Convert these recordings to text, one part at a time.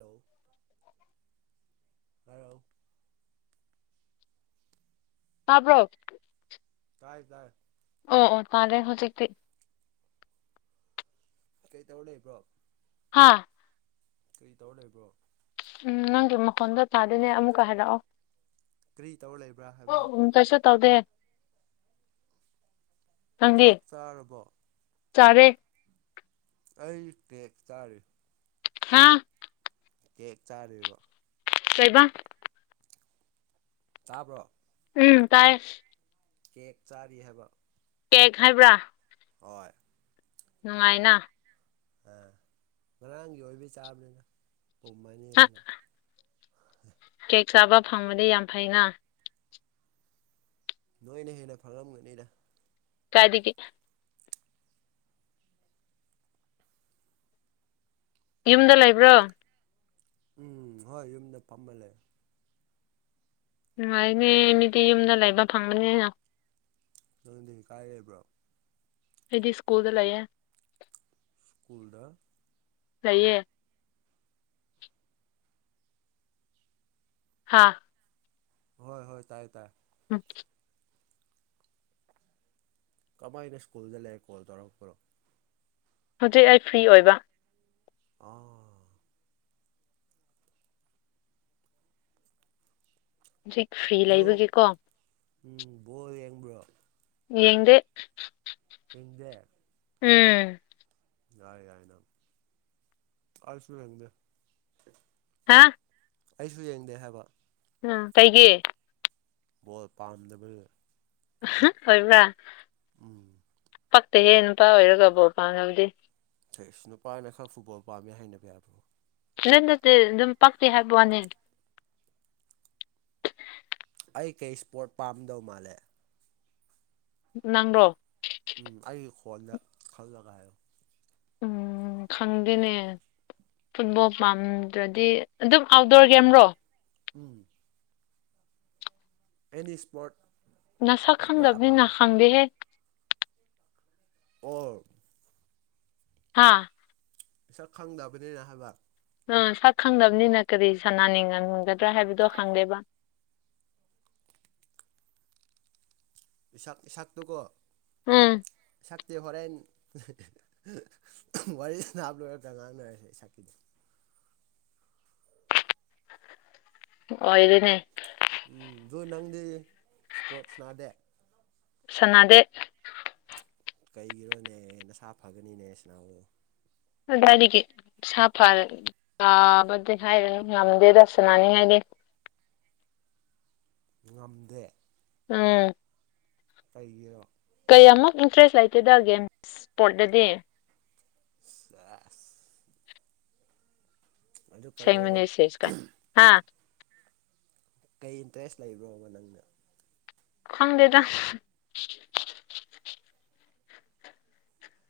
Hello ꯍꯥꯎ [inaudible] ꯇꯥꯕ꯭ꯔꯣ ꯇꯥꯏ ꯇꯥꯏ ꯑꯣ ꯑꯣ ꯇꯔꯦ ꯍꯧꯖꯤꯛꯇꯤ ꯀꯩꯇꯧ ꯂꯩꯕ꯭ꯔꯣ ꯍꯥꯥ ꯀꯔꯤ ꯇꯧꯔ ꯂꯩꯕꯣ ꯎꯝ ꯅꯪꯒꯤ ꯃꯈꯣꯟꯗꯣ ꯇꯥꯗꯨꯅꯦ ꯑꯃꯨꯛꯀ ꯍꯥꯏꯔꯛꯑꯣ ꯀꯔꯤ ꯇꯧꯔ ꯂꯩꯕ꯭ꯔꯥ ꯍꯥꯏꯕ ꯀꯩꯁꯨ ꯇꯧꯗꯦ ꯆꯥꯛ ꯆꯥꯔꯕꯣ ꯆꯔꯦ ꯑꯩ ꯀꯦꯛ ꯆꯥꯔꯤ ꯍꯥ ꯀꯦꯛ ꯆꯥꯔꯤꯕꯣ ꯀꯩꯕ ꯇꯥꯕ꯭ꯔꯣ ꯎꯝ ꯇꯥꯏꯌꯦ ꯀꯦꯛ ꯆꯥꯔꯤ ꯍꯥꯏꯕ ꯀꯦꯛ ꯍꯥꯏꯕ꯭ꯔꯥ ꯍꯣꯏ ꯅꯨꯡꯉꯥꯏꯅ ꯑꯥ ꯉꯔꯥꯡꯒꯤ ꯑꯣꯏꯕꯩ ꯆꯥꯕꯅꯤꯗ ꯄꯨꯝꯃꯅꯤ ꯍꯥ ꯍꯥꯏꯅ ꯀꯦꯛ ꯆꯥꯕ ꯐꯪꯕꯗꯤ ꯌꯥꯝ ꯐꯩꯅ ꯅꯣꯏꯅ ꯍꯦꯟꯅ ꯐꯪꯉꯝꯒꯅꯤꯗ ꯀꯥꯏꯗꯒꯤ ꯌꯨꯝꯗ ꯂꯩꯕ꯭ꯔꯣ ꯎꯝ ꯍꯣꯏ ꯌꯨꯝꯗ ꯐꯝꯃ ꯂꯩ ꯅꯨꯡꯉꯥꯢꯅꯦ ꯃꯤꯗꯤ ꯌꯨꯝꯗ ꯂꯩꯕ ꯐꯪꯒꯅꯤꯅ ꯅꯪꯗꯤ ꯀꯥꯏ ꯂꯩꯕ꯭ꯔꯣ ꯑꯩꯗꯤ ꯁ꯭ꯀꯨꯜꯗ ꯂꯩꯌꯦ ꯁ꯭ꯀꯨꯜꯗ ꯁꯩꯌꯦ ꯍꯥꯥ ꯍꯣꯏ ꯍꯣꯏ ꯇꯥꯏꯌꯦ ꯇꯥꯏ ꯎꯝ ꯀꯃꯥꯏꯅ ꯁ꯭ꯀꯨꯜꯗ ꯂꯩꯔꯦ ꯀꯣꯜ ꯇꯧꯔꯛꯄ꯭ꯔꯣ ꯍꯧꯖꯤꯛ ꯑꯩ ꯐ꯭ꯔꯤ ꯑꯣꯏꯕ ꯑꯥ ꯍꯧꯖꯤꯛ ꯐ꯭ꯔꯤ ꯑꯗꯨ ꯂꯩꯕꯒꯤꯀꯣ ꯎꯝ ꯕꯣꯜ ꯌꯦꯡꯕ꯭ꯔꯣ ꯌꯦꯗꯦ ꯍꯦꯗꯦ ꯎꯝ ꯌꯥꯏ ꯌꯥꯏ ꯅꯪ ꯑꯩꯁꯨ ꯌꯦꯟꯗ ꯍꯥꯥ ꯑꯩꯁꯨ ꯌꯦꯡꯗꯦ ꯍꯥꯏꯕ ꯍꯥ ꯀꯩꯒꯤ ꯕꯣꯜ ꯄꯥꯝꯗꯕꯒꯤ ꯑꯣꯏꯕ꯭ꯔꯥ ꯎꯝ ꯄꯛꯇ ꯍꯦ ꯅꯨꯄꯥ ꯑꯣꯏꯔꯒ ꯕꯣꯜ ꯄꯥꯝꯗꯕꯗꯤ ꯁꯤꯏ ꯅꯨꯄꯥꯅ ꯈꯔ ꯐꯨꯠꯕꯣꯜ ꯄꯥꯝꯃꯦ ꯍꯥꯏꯅꯕ ꯌꯥꯕ꯭ꯔꯣ ꯍꯦꯔ ꯅꯠꯇꯦ ꯑꯗꯨꯝ ꯄꯛꯇꯦ ꯍꯥꯏꯕꯩ ꯋꯥꯅꯦ ꯑꯩ ꯀꯩ ꯏꯁꯄꯣꯔꯠ ꯄꯥꯝꯗꯧ ꯃꯥꯜꯂꯦ ꯅꯪꯔꯣ ꯎꯝ ꯑꯩꯒꯤ ꯈꯣꯟꯗ ꯈꯜꯂꯒ ꯍꯥꯏꯌꯣ ꯎꯝ ꯈꯪꯗꯦꯅꯦ ꯐꯨꯠꯕꯣꯜ ꯄꯥꯝꯗ꯭ꯔꯗꯤ ꯑꯗꯨꯝ ꯑꯥꯎꯠꯗꯣꯔ ꯒꯦꯝꯔꯣ ꯎꯝ ꯑꯦꯅꯤ ꯏꯁꯄꯣꯔꯠ ꯅꯪ ꯁꯛ ꯏꯁꯄꯣꯔꯠ ꯈꯪꯗꯕꯅꯤꯅ ꯑꯄꯥꯝꯕ ꯈꯪꯗꯦꯍꯦ ꯑꯣ ꯍꯥꯥ ꯁꯛ ꯈꯪꯗꯕꯅꯤꯅ ꯍꯥꯏꯕ ꯑ ꯁꯛ ꯈꯪꯗꯕꯅꯤꯅ ꯀꯔꯤ ꯁꯅꯥꯅꯤꯡꯉꯝꯒꯗ꯭ꯔꯥ ꯍꯥꯏꯕꯗꯣ ꯈꯪꯗꯦꯕ ꯏꯁꯥꯛ ꯏꯁꯥꯛꯇꯨꯀꯣ ꯎꯝ ꯁꯛꯇꯤ ꯍꯣꯔꯦꯟ ꯋꯥꯔꯤ ꯁꯥꯅꯥꯕ ꯂꯣꯏꯔꯒ ꯉꯥꯡꯅꯔꯁꯦ ꯁꯛꯀꯤꯗꯤ ꯑꯣꯏꯔꯦꯅꯦ ꯎꯝ ꯗꯣ ꯅꯪꯗꯤ ꯏꯁ꯭ꯄꯣꯔꯠꯁ ꯁꯥꯟꯅꯗꯦ ꯁꯥꯟꯅꯗꯦ ꯀꯩꯒꯤꯔꯣꯅꯦ ꯅꯁꯥ ꯐꯒꯅꯤꯅꯦ ꯁꯥꯟꯅꯥꯎ ꯀꯥꯗꯥꯏꯗꯒꯤ ꯁꯥꯥ ꯐꯔꯦ ꯌꯥꯥꯕꯗꯤ ꯍꯥꯏꯔꯅꯨ ꯉꯝꯗꯦ ꯁꯅꯥꯅꯤꯡꯉꯥꯏꯗꯤ ꯉꯝꯗꯦ ꯎꯝ ꯀꯩꯒꯤꯔꯣ ꯀꯩꯌꯥꯃꯨꯛ ꯏꯟꯇꯔꯦꯁ ꯂꯩꯇꯦꯗ ꯒꯦꯝ ꯏꯁꯄꯣꯔꯠꯇꯗꯤ ꯁꯦꯁ ꯑꯗꯨ ꯀꯩꯅꯣꯕ ꯁꯦꯝꯕꯅꯦ ꯁꯦꯁꯀꯥꯏ ꯍꯥ ꯀꯩ ꯏꯟꯇꯔꯦꯁ ꯂꯩꯕ꯭ꯔꯣꯕ ꯅꯪꯅ ꯈꯪꯗꯦꯗ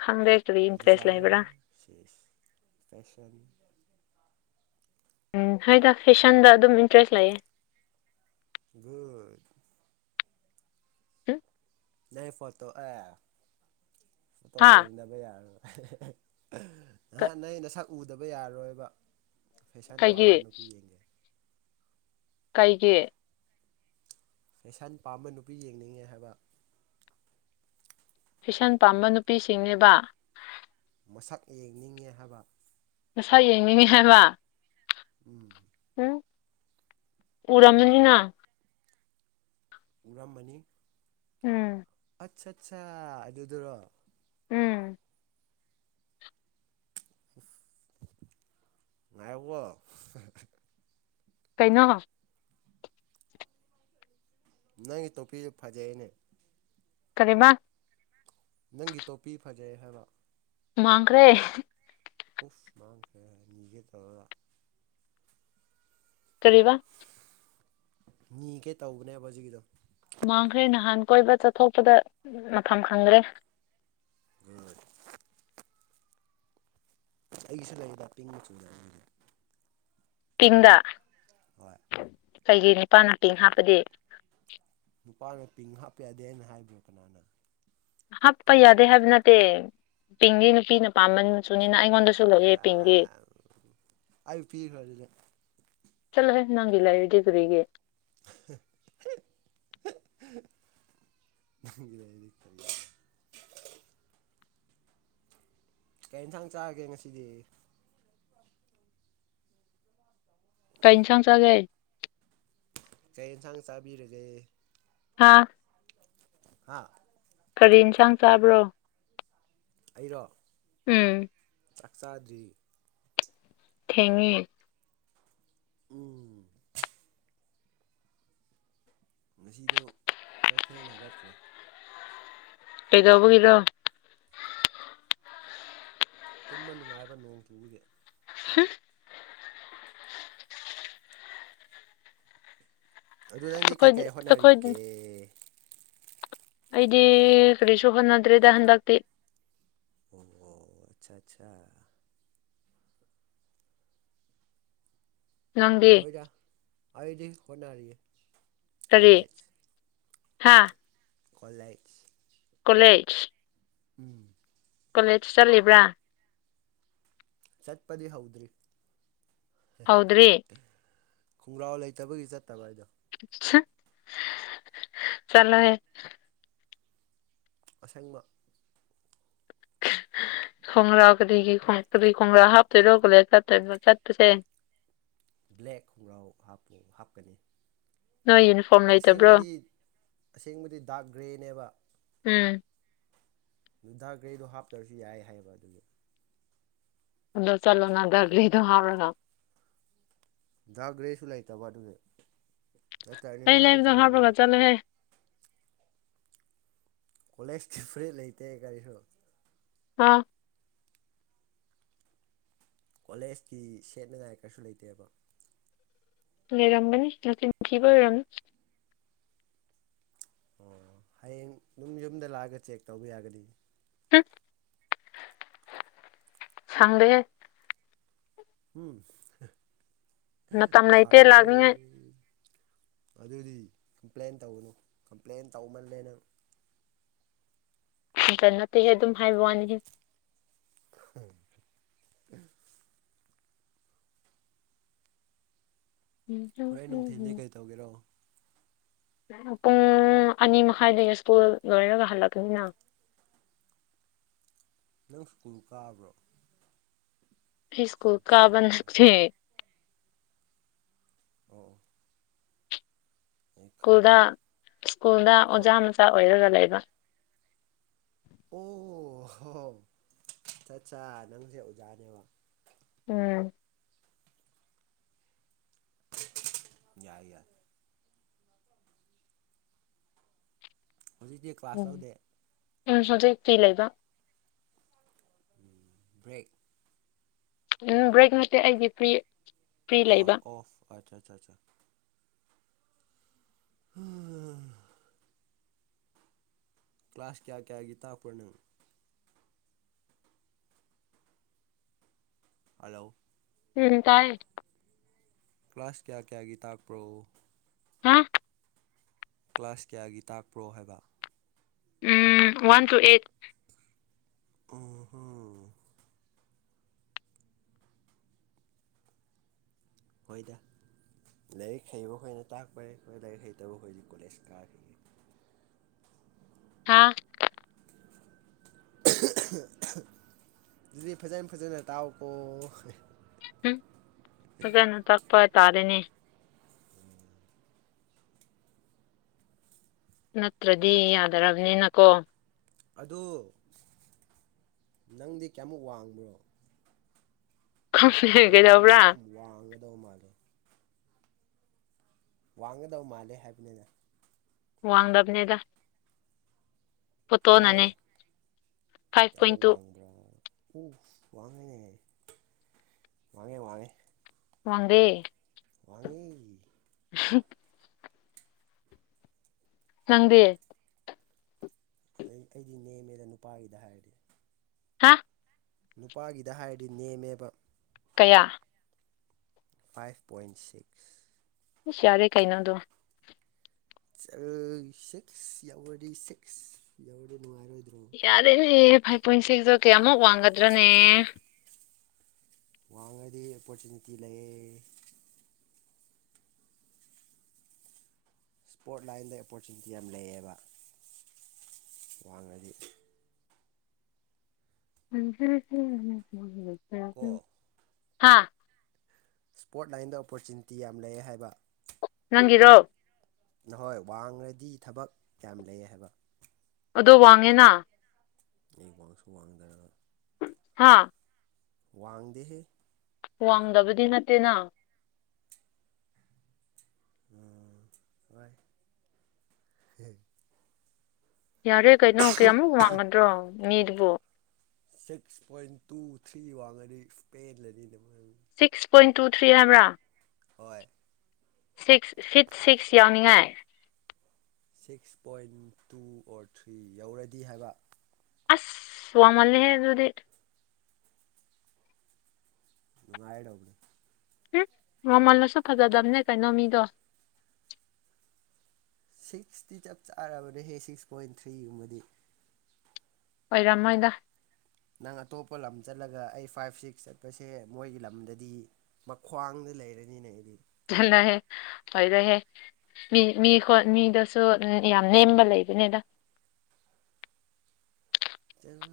ꯈꯪꯗꯦ ꯀꯔꯤ ꯏꯟꯇꯔꯦꯁ ꯂꯩꯕ꯭ꯔꯥ ꯗꯤꯖꯥꯏꯅꯔ ꯆꯦꯁ ꯐꯦꯁꯟ ꯎꯝ ꯍꯥꯏꯗ ꯐꯦꯁꯟꯗ ꯑꯗꯨꯝ ꯏꯟꯇꯔꯦꯁ ꯂꯩꯌꯦ ꯒꯨꯠ [unintelligible] [unintelligible] ꯐꯣꯇꯣ ꯑꯦ ꯐꯣꯇꯣ ꯍꯥ ꯌꯦꯡꯗꯅꯕ ꯌꯥꯔꯣꯏ ꯅꯍꯥꯟ ꯅꯪꯒꯤ ꯅꯁꯛ ꯎꯗꯕ ꯌꯥꯔꯔꯣꯏꯕ ꯐꯦꯁꯟ ꯀꯩꯒꯤ ꯄꯥꯝꯕ ꯅꯨꯄꯤ ꯌꯦꯡꯒꯦ ꯀꯩꯒꯤ ꯐꯦꯁꯟ ꯄꯥꯝꯕ ꯅꯨꯄꯤ ꯌꯦꯡꯅꯤꯡꯉꯦ ꯍꯥꯏꯕ ꯐꯦꯁꯟ ꯄꯥꯝꯕ ꯅꯨꯄꯤꯁꯤꯡꯅꯦꯕ ꯃꯁꯛ ꯌꯦꯡꯅꯤꯡꯉꯦ ꯍꯥꯏꯕ ꯃꯁꯛ ꯌꯦꯡꯅꯤꯡꯅꯦ ꯍꯥꯏꯕ ꯎꯝ ꯎꯝ ꯎꯔꯝꯃꯅꯤꯅ ꯎꯔꯝꯃꯅꯤ ꯎꯝ ꯑꯠ ꯁꯠꯆꯥ ꯑꯗꯨꯗꯨꯔꯣ ꯎꯝ [unintelligible] ꯉꯥꯏꯌꯣꯕꯣ ꯀꯩꯅꯣ ꯅꯪꯒꯤ ꯇꯣꯄꯤꯁꯦ ꯐꯖꯩꯅꯦ ꯀꯔꯤꯕ ꯅꯪꯒꯤ ꯇꯣꯄꯤ ꯐꯖꯩ ꯍꯥꯏꯕ ꯃꯥꯡꯈ꯭ꯔꯦ ꯎꯐ ꯃꯥꯡꯈ꯭ꯔꯦ ꯅꯤꯒꯦ ꯇꯧꯔꯒ ꯀꯔꯤꯕ ꯅꯤꯒꯦ ꯇꯧꯕꯅꯦꯕ ꯖꯤꯒꯤꯗꯣ ꯃꯥꯡꯈ꯭ꯔꯦ ꯅꯍꯥꯟ ꯀꯣꯏꯕ ꯆꯠꯊꯣꯛꯄꯗ ꯃꯐꯝ ꯈꯪꯗ꯭ꯔꯦ [unintelligible] ꯑꯩꯒꯤꯁꯨ ꯂꯩꯗ ꯄꯤꯡ ꯃꯆꯨꯗ ꯑꯩꯒꯤꯗꯤ ꯇꯤꯡꯗ ꯍꯣꯏ ꯀꯩꯒꯤ ꯅꯤꯄꯥꯅ ꯄꯤꯡ ꯍꯥꯞꯄꯗꯤ ꯅꯨꯄꯥꯅ ꯄꯤꯡ ꯍꯥꯞꯄ ꯌꯥꯗꯦꯅ ꯍꯥꯏꯕ꯭ꯔꯣ ꯀꯅꯥꯅ ꯍꯥꯞꯄ ꯌꯥꯗꯦ ꯍꯥꯏꯕ ꯅꯠꯇꯦ ꯄꯤꯡꯒꯤ ꯅꯨꯄꯤꯅ ꯄꯥꯝꯕ ꯃꯁꯨꯅꯤꯅ ꯑꯩꯉꯣꯟꯗꯁꯨ ꯂꯩꯌꯦ ꯄꯤꯡꯗꯤ ꯑꯩꯌꯨ ꯄꯤꯈ꯭ꯔ ꯑꯗꯨꯅꯦ ꯆꯠꯂ ꯅꯪꯂ ꯏꯗꯤꯗꯨꯔꯤꯒꯤ [unintelligible] [unintelligible] [inaudible] ꯀꯔꯤ ꯏꯟꯊꯥꯡ ꯆꯥꯔꯒꯦ ꯉꯁꯤꯗꯤ ꯀꯥꯏꯩꯅ ꯁꯪ ꯆꯒꯦ ꯀꯩ ꯌꯦꯟꯁꯥꯡ ꯆꯥꯕꯤꯔꯒꯦ ꯍꯥꯥ [unintelligible] ꯍꯥꯥ ꯀꯔꯤ ꯌꯦꯟꯁꯥꯡ ꯆꯥꯕ꯭ꯔꯣ ꯑꯩꯔꯣ ꯎꯝ ꯆꯥꯛ ꯆꯥꯗ꯭ꯔꯤ ꯊꯦꯡꯉꯦ ꯎꯝ ꯉꯁꯤꯗꯣ ꯈꯔ ꯊꯦꯡꯅ ꯍꯧꯒꯠꯈ꯭ꯔꯦ ꯀꯩꯗꯧꯕꯒꯤꯔꯣ ꯇꯨꯝꯕ ꯅꯨꯡꯉꯥꯏꯕ ꯅꯣꯡ ꯆꯨꯕꯒꯤ [unintelligible] ꯑꯗꯨ ꯅꯪꯗꯤ ꯑꯩꯈꯣꯏꯗꯤ ꯀꯩꯀꯩ ꯑꯩꯈꯣꯏꯗꯤ ꯍꯣꯠꯅꯔꯤꯒꯦ ꯑꯩꯗꯤ ꯀꯔꯤꯁꯨ ꯍꯣꯟꯅꯗ꯭ꯔꯦꯗ ꯍꯟꯗꯛꯇꯤ ꯑꯣ ꯑꯣ ꯑꯆꯥ ꯑꯆꯥ ꯅꯪꯗꯤ ꯍꯣꯏꯗ ꯑꯩꯗꯤ ꯍꯣꯠꯅꯔꯤꯌꯦ ꯀꯔꯤ ꯀꯣꯂꯦꯖ ꯍꯥ ꯀꯂꯦ ꯀꯣꯂꯦꯖ ꯎꯝ ꯀꯣꯂꯦꯖ ꯆꯠꯂꯤꯕ꯭ꯔꯥ ꯆꯠꯄꯗꯤ ꯍꯧꯗ꯭ꯔꯤ ꯍꯧꯗ꯭ꯔꯤ ꯈꯣꯡꯒ꯭ꯔꯥꯎ ꯂꯩꯇꯕꯒꯤ ꯆꯠꯇꯕ ꯍꯥꯏꯗꯣ ꯆꯂꯣ ꯍꯦ ꯑꯁꯦꯡꯕ ꯈꯣꯡꯒ꯭ꯔꯥ ꯀꯔꯤꯒꯤꯣꯡ ꯀꯔꯤ ꯈꯣꯡꯒ꯭ꯔꯥ ꯍꯥꯞꯇꯣꯏꯔꯣ ꯀꯂ ꯆꯠꯇꯣꯏ ꯆꯠꯄꯁꯦ ꯕ꯭ꯂꯦꯛ ꯈꯣꯡꯒ꯭ꯔꯥꯎ ꯍꯥꯄꯨ ꯍꯥꯞꯀꯅꯤ ꯅꯣꯏꯅ ꯑꯁꯦꯡꯕꯗꯤ ꯑꯁꯦꯡꯕꯗꯤ ꯗꯥꯛ ꯒ꯭ꯔꯦꯅꯦꯕ ꯎꯝ ꯅꯨꯡꯗꯥ ꯒꯔꯤꯗꯣ ꯍꯥꯞꯇ꯭ꯔꯁꯨ ꯌꯥꯏ ꯍꯥꯏꯌꯦꯕ ꯑꯗꯨꯒꯤ ꯑꯗꯨꯗꯣ ꯆꯂꯣꯅꯗꯔꯂꯤ ꯑꯗꯨꯣ ꯍꯥꯒ ꯗꯗꯥ ꯭ꯔꯦꯁꯨ ꯂꯩꯇꯕ ꯑꯗꯨꯗꯤ ꯅꯠꯇꯔꯅꯤ ꯑꯩ ꯅꯍꯥꯟ ꯂꯩꯕꯗꯣ ꯍꯥꯞꯄꯒ ꯆꯠꯂꯝꯃꯅꯤ ꯆꯠꯂꯣꯍꯦ ꯀꯣꯂꯦꯖꯀꯤ ꯐꯨꯔꯤꯠ ꯂꯩꯇꯦ ꯀꯔꯤꯁꯨ ꯑꯥ ꯀꯣꯂꯦꯖꯀꯤ ꯁꯦꯠꯅꯉꯥꯏ ꯀꯔꯤꯁꯨ ꯂꯩꯇꯦꯕ ꯂꯔꯝꯝꯕꯅꯤ ꯅ ꯊꯈꯤꯕ ꯑꯣꯏꯔꯝ ꯑꯣ ꯍꯌꯦꯡ ꯌꯨꯝ ꯌꯨꯝꯗ ꯂꯥꯛꯑꯒ ꯆꯦꯛ ꯇꯧꯕ ꯌꯥꯒꯅꯤ ꯝ ꯁꯪꯗꯦ ꯎꯝ ꯃꯇꯝ ꯂꯩꯇꯦ ꯈꯪꯗ ꯂꯥꯛꯅꯤꯡꯉꯥꯏ ꯑꯗꯨꯗꯤ ꯀꯝꯄ꯭ꯂꯦꯟ ꯇꯧꯒꯅꯨ ꯀꯝꯄ꯭ꯂꯦꯟ ꯇꯧꯃꯜꯂꯦꯅ ꯑꯗꯨꯇ ꯅꯠꯇꯦꯍꯦ ꯑꯗꯨꯝ ꯍꯥꯏꯕ ꯋꯥꯅꯤꯍꯦ ꯎꯝ ꯍꯣꯔ ꯑꯩ ꯅꯨꯡꯊꯤꯟꯗꯤ ꯀꯩ ꯇꯧꯒꯦꯔꯣ ꯄꯨꯡ ꯑꯅꯤ ꯃꯈꯥꯏꯗꯒꯤ ꯁ꯭ꯀꯨꯜ ꯂꯣꯏꯔꯒ ꯍꯜꯂꯛꯄꯅꯤꯅ ꯅꯪ ꯁ꯭ꯀꯨꯜ ꯀꯥꯕ꯭ꯔꯣ ꯏꯁ꯭ꯀꯨꯜ ꯀꯥꯕꯟ ꯑꯠꯆꯥ ꯁꯛꯦ ꯑꯣ ꯑꯩ ꯁ꯭ꯀꯨꯜꯗ ꯈꯪꯗꯦ ꯁ꯭ꯀꯨꯜꯗ ꯑꯣ ꯑꯣꯖꯥ ꯃꯆꯥ ꯑꯣꯏꯔꯒ ꯂꯩꯕ ꯑꯣ ꯍꯣ ꯆꯠ ꯆꯥ ꯅꯪꯁꯦ ꯑꯣꯖꯥꯅꯦꯕ ꯎꯝ ꯌꯥꯏ ꯌꯥꯏ ꯍꯧꯖꯤꯛꯇꯤ ꯀ꯭ꯂꯥꯁ ꯎꯝ ꯂꯧꯗꯦ ꯎꯝ ꯍꯧꯖꯤꯛ ꯐꯤ ꯂꯩꯕ ꯕ꯭ꯔꯦꯛ ꯎꯝ ꯭ꯔꯦꯛ ꯃꯠꯇꯦ ꯑꯩꯒꯤ ꯐꯔꯤ ꯑ ꯑꯣꯐ ꯑꯆꯥ ꯑ ꯑꯥ ꯀ꯭ꯂꯥꯁ ꯀꯌꯥ ꯀꯌꯥꯒꯤ ꯇꯥꯛꯄ꯭ꯔ ꯅꯪ ꯍꯜꯂꯣ ꯎꯝ ꯇꯥꯏ ꯀ꯭ꯂꯥꯁ ꯀꯌꯥ ꯀꯌꯥꯒꯤ ꯇꯥꯛꯄ꯭ꯔꯣ ꯍꯥ ꯀ꯭ꯂꯥꯁ ꯀꯌꯥꯒꯤ ꯇꯥꯛꯄ꯭ꯔꯣ ꯍꯥꯏꯕ ꯎꯝ ꯋꯥꯟ ꯇꯨ ꯑꯩꯠ ꯑꯣ ꯍꯣ ꯍꯣꯏꯗ ꯂꯥꯏꯔꯤꯛ ꯍꯩꯕ ꯈꯣꯏꯅ ꯇꯥꯛꯄꯩ ꯍꯣꯏ ꯂꯥꯏꯔꯤꯛ ꯍꯩꯇꯕ ꯍꯣꯏꯗꯤ ꯀꯣꯂꯦꯖ ꯀꯥꯔꯦ ꯍꯥꯥ ꯑꯗꯨꯗꯤ ꯐꯖꯅ ꯐꯖꯅ ꯇꯥꯛꯑꯣꯀꯣ ꯎꯝ ꯐꯖꯅ ꯇꯥꯛꯄ ꯇꯥꯔꯦꯅꯦ ꯅꯠꯇ꯭ꯔꯗꯤ ꯌꯥꯗꯔꯕꯅꯤꯅ ꯀꯣ ꯑꯗꯨ ꯅꯪꯗꯤ ꯀꯌꯥꯃꯨꯛ ꯋꯥꯡꯕ꯭ꯔꯣ ꯐꯣꯇꯣ ꯈꯪꯗꯦ ꯑꯗꯨꯗꯤ ꯀꯩꯗꯧꯕ꯭ꯔꯥ ꯌꯥꯝ ꯋꯥꯡꯒꯗꯕ ꯃꯥꯜꯂꯦ ꯋꯥꯡꯒꯗꯕ ꯃꯥꯜꯂꯦ ꯍꯥꯏꯕꯅꯤꯅ ꯋꯥꯡ ꯗꯕꯅꯦꯗ ꯍꯥꯏꯅꯦ ꯐꯥꯏꯚ ꯄꯣꯏꯟ ꯀꯃꯨꯛ ꯇꯨ ꯋꯥꯡꯕ꯭ꯔꯥ ꯎ ꯋꯥꯉꯦꯅꯦ ꯋꯥꯉꯦ ꯋꯥꯉꯦ ꯋꯥꯡꯗꯦ ꯋꯥꯡꯉꯦ꯫ [unintelligible] ꯅꯪꯗꯤ ꯑꯩ ꯑꯩꯗꯤ ꯅꯦꯝꯃꯦꯗ ꯅꯨꯄꯥꯒꯤꯗ ꯍꯥꯏꯔꯗꯤ ꯍꯥ ꯅꯨꯄꯥꯒꯤꯗ ꯍꯥꯏꯔꯗꯤ ꯅꯦꯝꯃꯦꯕ ꯀꯌꯥ ꯐꯥꯏꯚ ꯄꯣꯏꯟ ꯁꯤꯛꯁ ꯌꯥꯔꯦ ꯀꯩ ꯅꯣ ꯑꯗꯨ, ꯁꯤꯛꯁ ꯌꯥꯎꯔꯗꯤ ꯁꯤꯛꯁ ꯌꯥꯎꯔꯗꯤ ꯅꯨꯡꯉꯥꯏꯔꯣꯏꯗ꯭ꯔꯣ ꯌꯥꯔꯦꯅꯦ ꯐꯥꯏꯚ ꯄꯣꯏꯟ ꯁꯤꯛꯁꯇꯣ ꯀꯌꯥꯃꯨꯛ ꯋꯥꯡꯒꯗ꯭ꯔꯅꯦ ꯋꯥꯡꯉꯗꯤ ꯑꯣꯄꯣꯔꯆꯨꯅꯤꯇꯤ ꯂꯩꯌꯦ ꯏꯁ꯭ꯄꯣꯔꯠ ꯂꯥꯏꯟꯗ ꯑꯣꯄꯣꯔꯆꯨꯅꯤꯇꯤ ꯌꯥꯝ ꯂꯩꯌꯦꯕ ꯋꯥꯡꯅꯗꯤ [unintelligible] ꯀꯣ ꯍꯥꯥ ꯁ꯭ꯄꯣꯔꯠ ꯂꯥꯏꯟꯗ ꯑꯣꯄꯣꯔꯆꯨꯅꯤꯇꯤ ꯌꯥꯝꯅ ꯂꯩ ꯍꯥꯏꯕ ꯅꯪꯒꯤꯔꯣ ꯅꯍꯣꯏ ꯋꯥꯡꯡꯂꯗꯤ ꯊꯕꯛ ꯝꯌꯥꯝ ꯂꯩ ꯍꯥꯏꯕ ꯑꯗꯣ ꯋꯥꯡꯉꯦꯅ ꯑꯩ ꯋꯥꯡꯁꯨ ꯋꯥꯡꯗꯔꯒ ꯍꯥꯥ ꯋꯥꯡꯗꯦꯍꯦ ꯋꯥꯡꯗꯕꯗꯤ ꯅꯠꯇꯦꯅ ꯇꯥꯏ ꯌꯥꯔꯦ ꯀꯩꯅꯣ ꯀꯌꯥꯃꯨꯛ ꯋꯥꯡꯒꯗ꯭ꯔꯣ ꯃꯤꯗꯨꯕꯣ ꯁꯤꯛꯁ ꯄꯣꯏꯟ ꯇꯨ ꯊ꯭ꯔꯤ ꯋꯥꯡꯉꯗꯤ ꯄꯦꯜꯂꯅꯤꯅꯦ ꯁꯤꯛꯁ ꯄꯣꯏꯟ ꯇꯨ ꯊ꯭ꯔꯤ ꯍꯥꯏꯕ꯭ꯔꯥ ꯍꯣꯏ ꯁꯤꯛꯁ ꯐꯤꯠ ꯁꯤꯛꯁ ꯌꯥꯎꯅꯤꯡꯉꯥꯏ six point two or three ꯌꯧꯔꯗꯤ ꯍꯥꯏꯕ ꯑꯁ ꯋꯥꯡꯃꯜꯂꯦꯍꯦ ꯑꯗꯨꯗꯤ ꯅꯨꯡꯉꯥꯏ ꯎꯝ ꯉꯧꯃꯜꯂꯁꯨ ꯐꯖꯗꯕꯅꯦ ꯀꯩꯅꯣ ꯃꯤꯗꯣ ꯁꯤꯛꯁꯇꯤ ꯆꯞ ꯆꯥꯔꯕꯅꯦꯍꯦ ꯁꯤꯛꯁ ꯄꯣꯏꯟ ꯊ꯭ꯔꯤꯒꯨꯝꯕꯗꯤ ꯑꯣꯏꯔꯝꯃꯣꯏꯗ ꯅꯪ ꯑꯇꯣꯞꯄ ꯂꯝ ꯆꯠꯂꯒ ꯑꯩ ꯐꯥꯏꯚ ꯁꯤꯛꯁ ꯆꯠꯄꯁꯦ ꯃꯣꯏꯒꯤ ꯂꯝꯗꯗꯤ ꯃꯈꯈ꯭ꯋꯥꯡꯗ ꯂꯩꯔꯅꯤꯅꯦ ꯑꯩꯗꯤ ꯆꯅꯍꯦ ꯐꯩꯗꯦ ꯍꯦ ꯃꯤ ꯃꯤ ꯈꯣꯠ ꯃꯤꯗꯁꯨ ꯌꯥꯝ ꯅꯦꯝꯕ ꯂꯩꯕꯅꯤꯗ ꯈꯤꯪ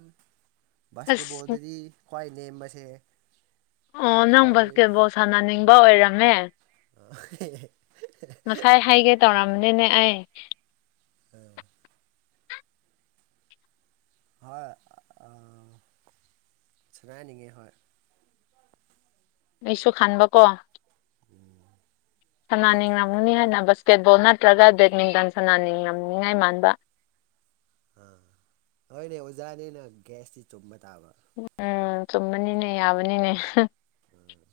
ꯑꯁ ꯕꯥꯁꯀꯦꯠꯕꯣꯜꯗꯗꯤ ꯈ꯭ꯋꯥꯏ ꯅꯦꯝꯕꯁꯦ ꯑꯣ ꯅꯪ ꯕꯥꯁꯀꯦꯠꯕꯣꯜ ꯁꯥꯟꯅꯅꯤꯡꯕ ꯑꯣꯏꯔꯝꯃꯦ ꯐꯥꯏꯚ ꯉꯁꯥꯏ ꯍꯥꯏꯒꯦ ꯇꯧꯔꯝꯅꯤꯅꯦ ꯑꯩ ꯎꯝ ꯍꯣꯏ ꯁꯅꯥꯅꯤꯡꯏꯅꯤꯡꯉꯦ ꯍꯣꯏ ꯑꯩꯁꯨ ꯈꯥꯟꯕ ꯀꯣ ꯎꯝ ꯁꯅꯥꯅꯤꯡꯉꯝꯒꯅꯤ ꯍꯥꯏꯅ ꯕꯁꯀꯦꯠꯕꯣꯜ ꯅꯠꯇ꯭ꯔꯒ ꯕꯦꯗꯃꯤꯟꯇꯟ ꯁꯅꯥꯅꯤꯡꯉꯝꯅꯤꯉꯥꯏ ꯃꯥꯟꯕ ꯑꯥ ꯍꯣꯏꯅꯦ ꯑꯣꯖꯥꯅꯤꯅ ꯒ꯭ꯌꯥꯁꯇꯤ ꯆꯨꯝꯕ ꯇꯥꯕ ꯎꯝ ꯆꯨꯝꯕꯅꯤꯅꯦ ꯌꯥꯕꯅꯤꯅꯦ ꯎꯝ